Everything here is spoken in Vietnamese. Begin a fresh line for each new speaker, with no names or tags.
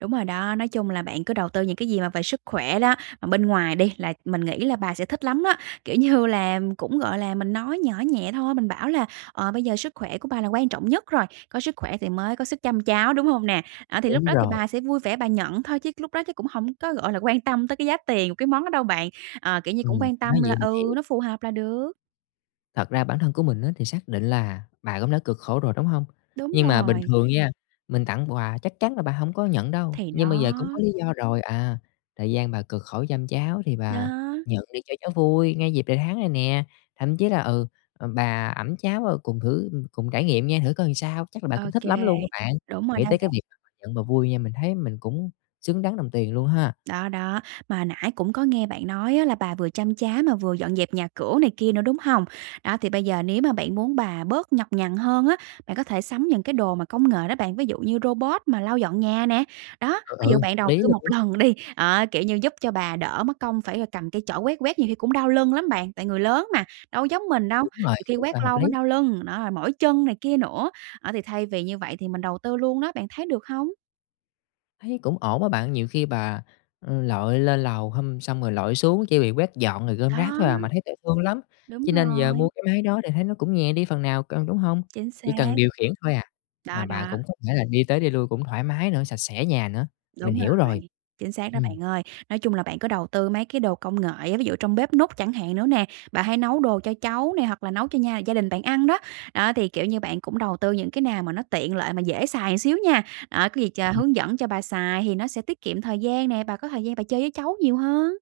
Đúng rồi đó, nói chung là bạn cứ đầu tư những cái gì mà về sức khỏe đó, bên ngoài đi, là mình nghĩ là bà sẽ thích lắm á. Kiểu như là, cũng gọi là, mình nói nhỏ nhẹ thôi, mình bảo là "Ờ, bây giờ sức khỏe của bà là quan trọng nhất rồi, có sức khỏe thì mới có sức chăm cháu, đúng hông nè?" À, thì lúc
Đúng
đó thì
rồi.
bà sẽ vui vẻ bà nhận thôi chứ lúc đó chắc cũng hổng có, gọi là, quan tâm tới cái giá tiền cái món đó đâu bạn. Ờ, kiểu như, cũng
Ừm,
quan
nói
tâm là
vậy mình
ừ,
hiểu.
nó phù hợp là được.
Thật ra bản thân của mình á thì xác định là bà cũng đã cực khổ rồi, đúng hông?
Đúng
Nhưng mà bình
rồi.
thường nha, mình tặng quà chắc chắn là bà hông có nhận đâu,
Thì
nhưng mà bây giờ cũng
đó.
có lý do rồi: "À, thời gian bà cực khổ chăm cháu thì bà
Đó.
nhận đi cho cháu vui, ngay dịp đầy tháng này nè." Thậm chí là, ừ, ừm, bà ẵm cháu, ừ, cùng thử cùng trải nghiệm nha, thử coi làm sao, chắc là bà
Ô
cũng thích
kê,
lắm luôn á bạn.
đúng rồi
Nghĩ
đó
tới cái
bạn.
việc nhận và vui nha, mình thấy mình cũng xứng đáng đồng tiền luôn ha.
Đó, đó, mà nãy cũng có nghe bạn nói á là bà vừa chăm cháu mà vừa dọn dẹp nhà cửa này kia nữa, đúng hông? Đó thì bây giờ nếu mà bạn muốn bà bớt nhọc nhằn hơn á, bạn có thể sắm những cái đồ mà công nghệ đó bạn, ví dụ như robot mà lau dọn nhà nè. Đó,
Ừ, ừ,
ví dụ bạn
hợp
đầu
lý
tư một
luôn!
lần đi, đó, kiểu như giúp cho bà đỡ mất công phải, ờ, cầm cây chổi quét quét nhiều khi cũng đau lưng lắm bạn. Tại người lớn mà, đâu có giống mình đâu,
Đúng rồi,
nhiều khi
rất
quét
là hợp
lâu
lý.
nó đau lưng, nó lại mỏi chân này kia nữa á, thì thay vì như vậy thì mình đầu tư luôn đó, bạn thấy được hông?
Thấy cũng ổn á bạn, nhiều khi bà, ừ, lội lên lầu hum xong rồi lội xuống chỉ vì quét dọn rồi gom rác
Đó.
thôi à, mà thấy thấy thương lắm,
Đúng
cho nên giờ mua
rồi.
cái máy đó thì thấy nó cũng nhẹ đi phần nào cân, đúng hông?
Chính
Chỉ
xác.
cần điều khiển thôi à,
Đó,
mà bà
đó.
cũng có thể là đi tới đi lui cũng thoải mái nữa, sạch sẽ nhà nữa, mình
Đúng
hiểu
rồi,
rồi.
chính xác đó
Ừm.
bạn ơi. Nói chung là bạn có đầu tư mấy cái đồ công nghệ á, ví dụ trong bếp núc chẳng hạn nữa nè, bà hay nấu đồ cho cháu nè hoặc là nấu cho nhà gia đình bạn ăn đó, đó thì, kiểu như, bạn cũng đầu tư những cái nào mà nó tiện lợi mà dễ xài xíu nha, ờ, có gì ch
Ừm.
hướng dẫn cho bà xài thì nó sẽ tiết kiệm thời gian nè, bà có thời gian bà chơi với cháu nhiều hơn.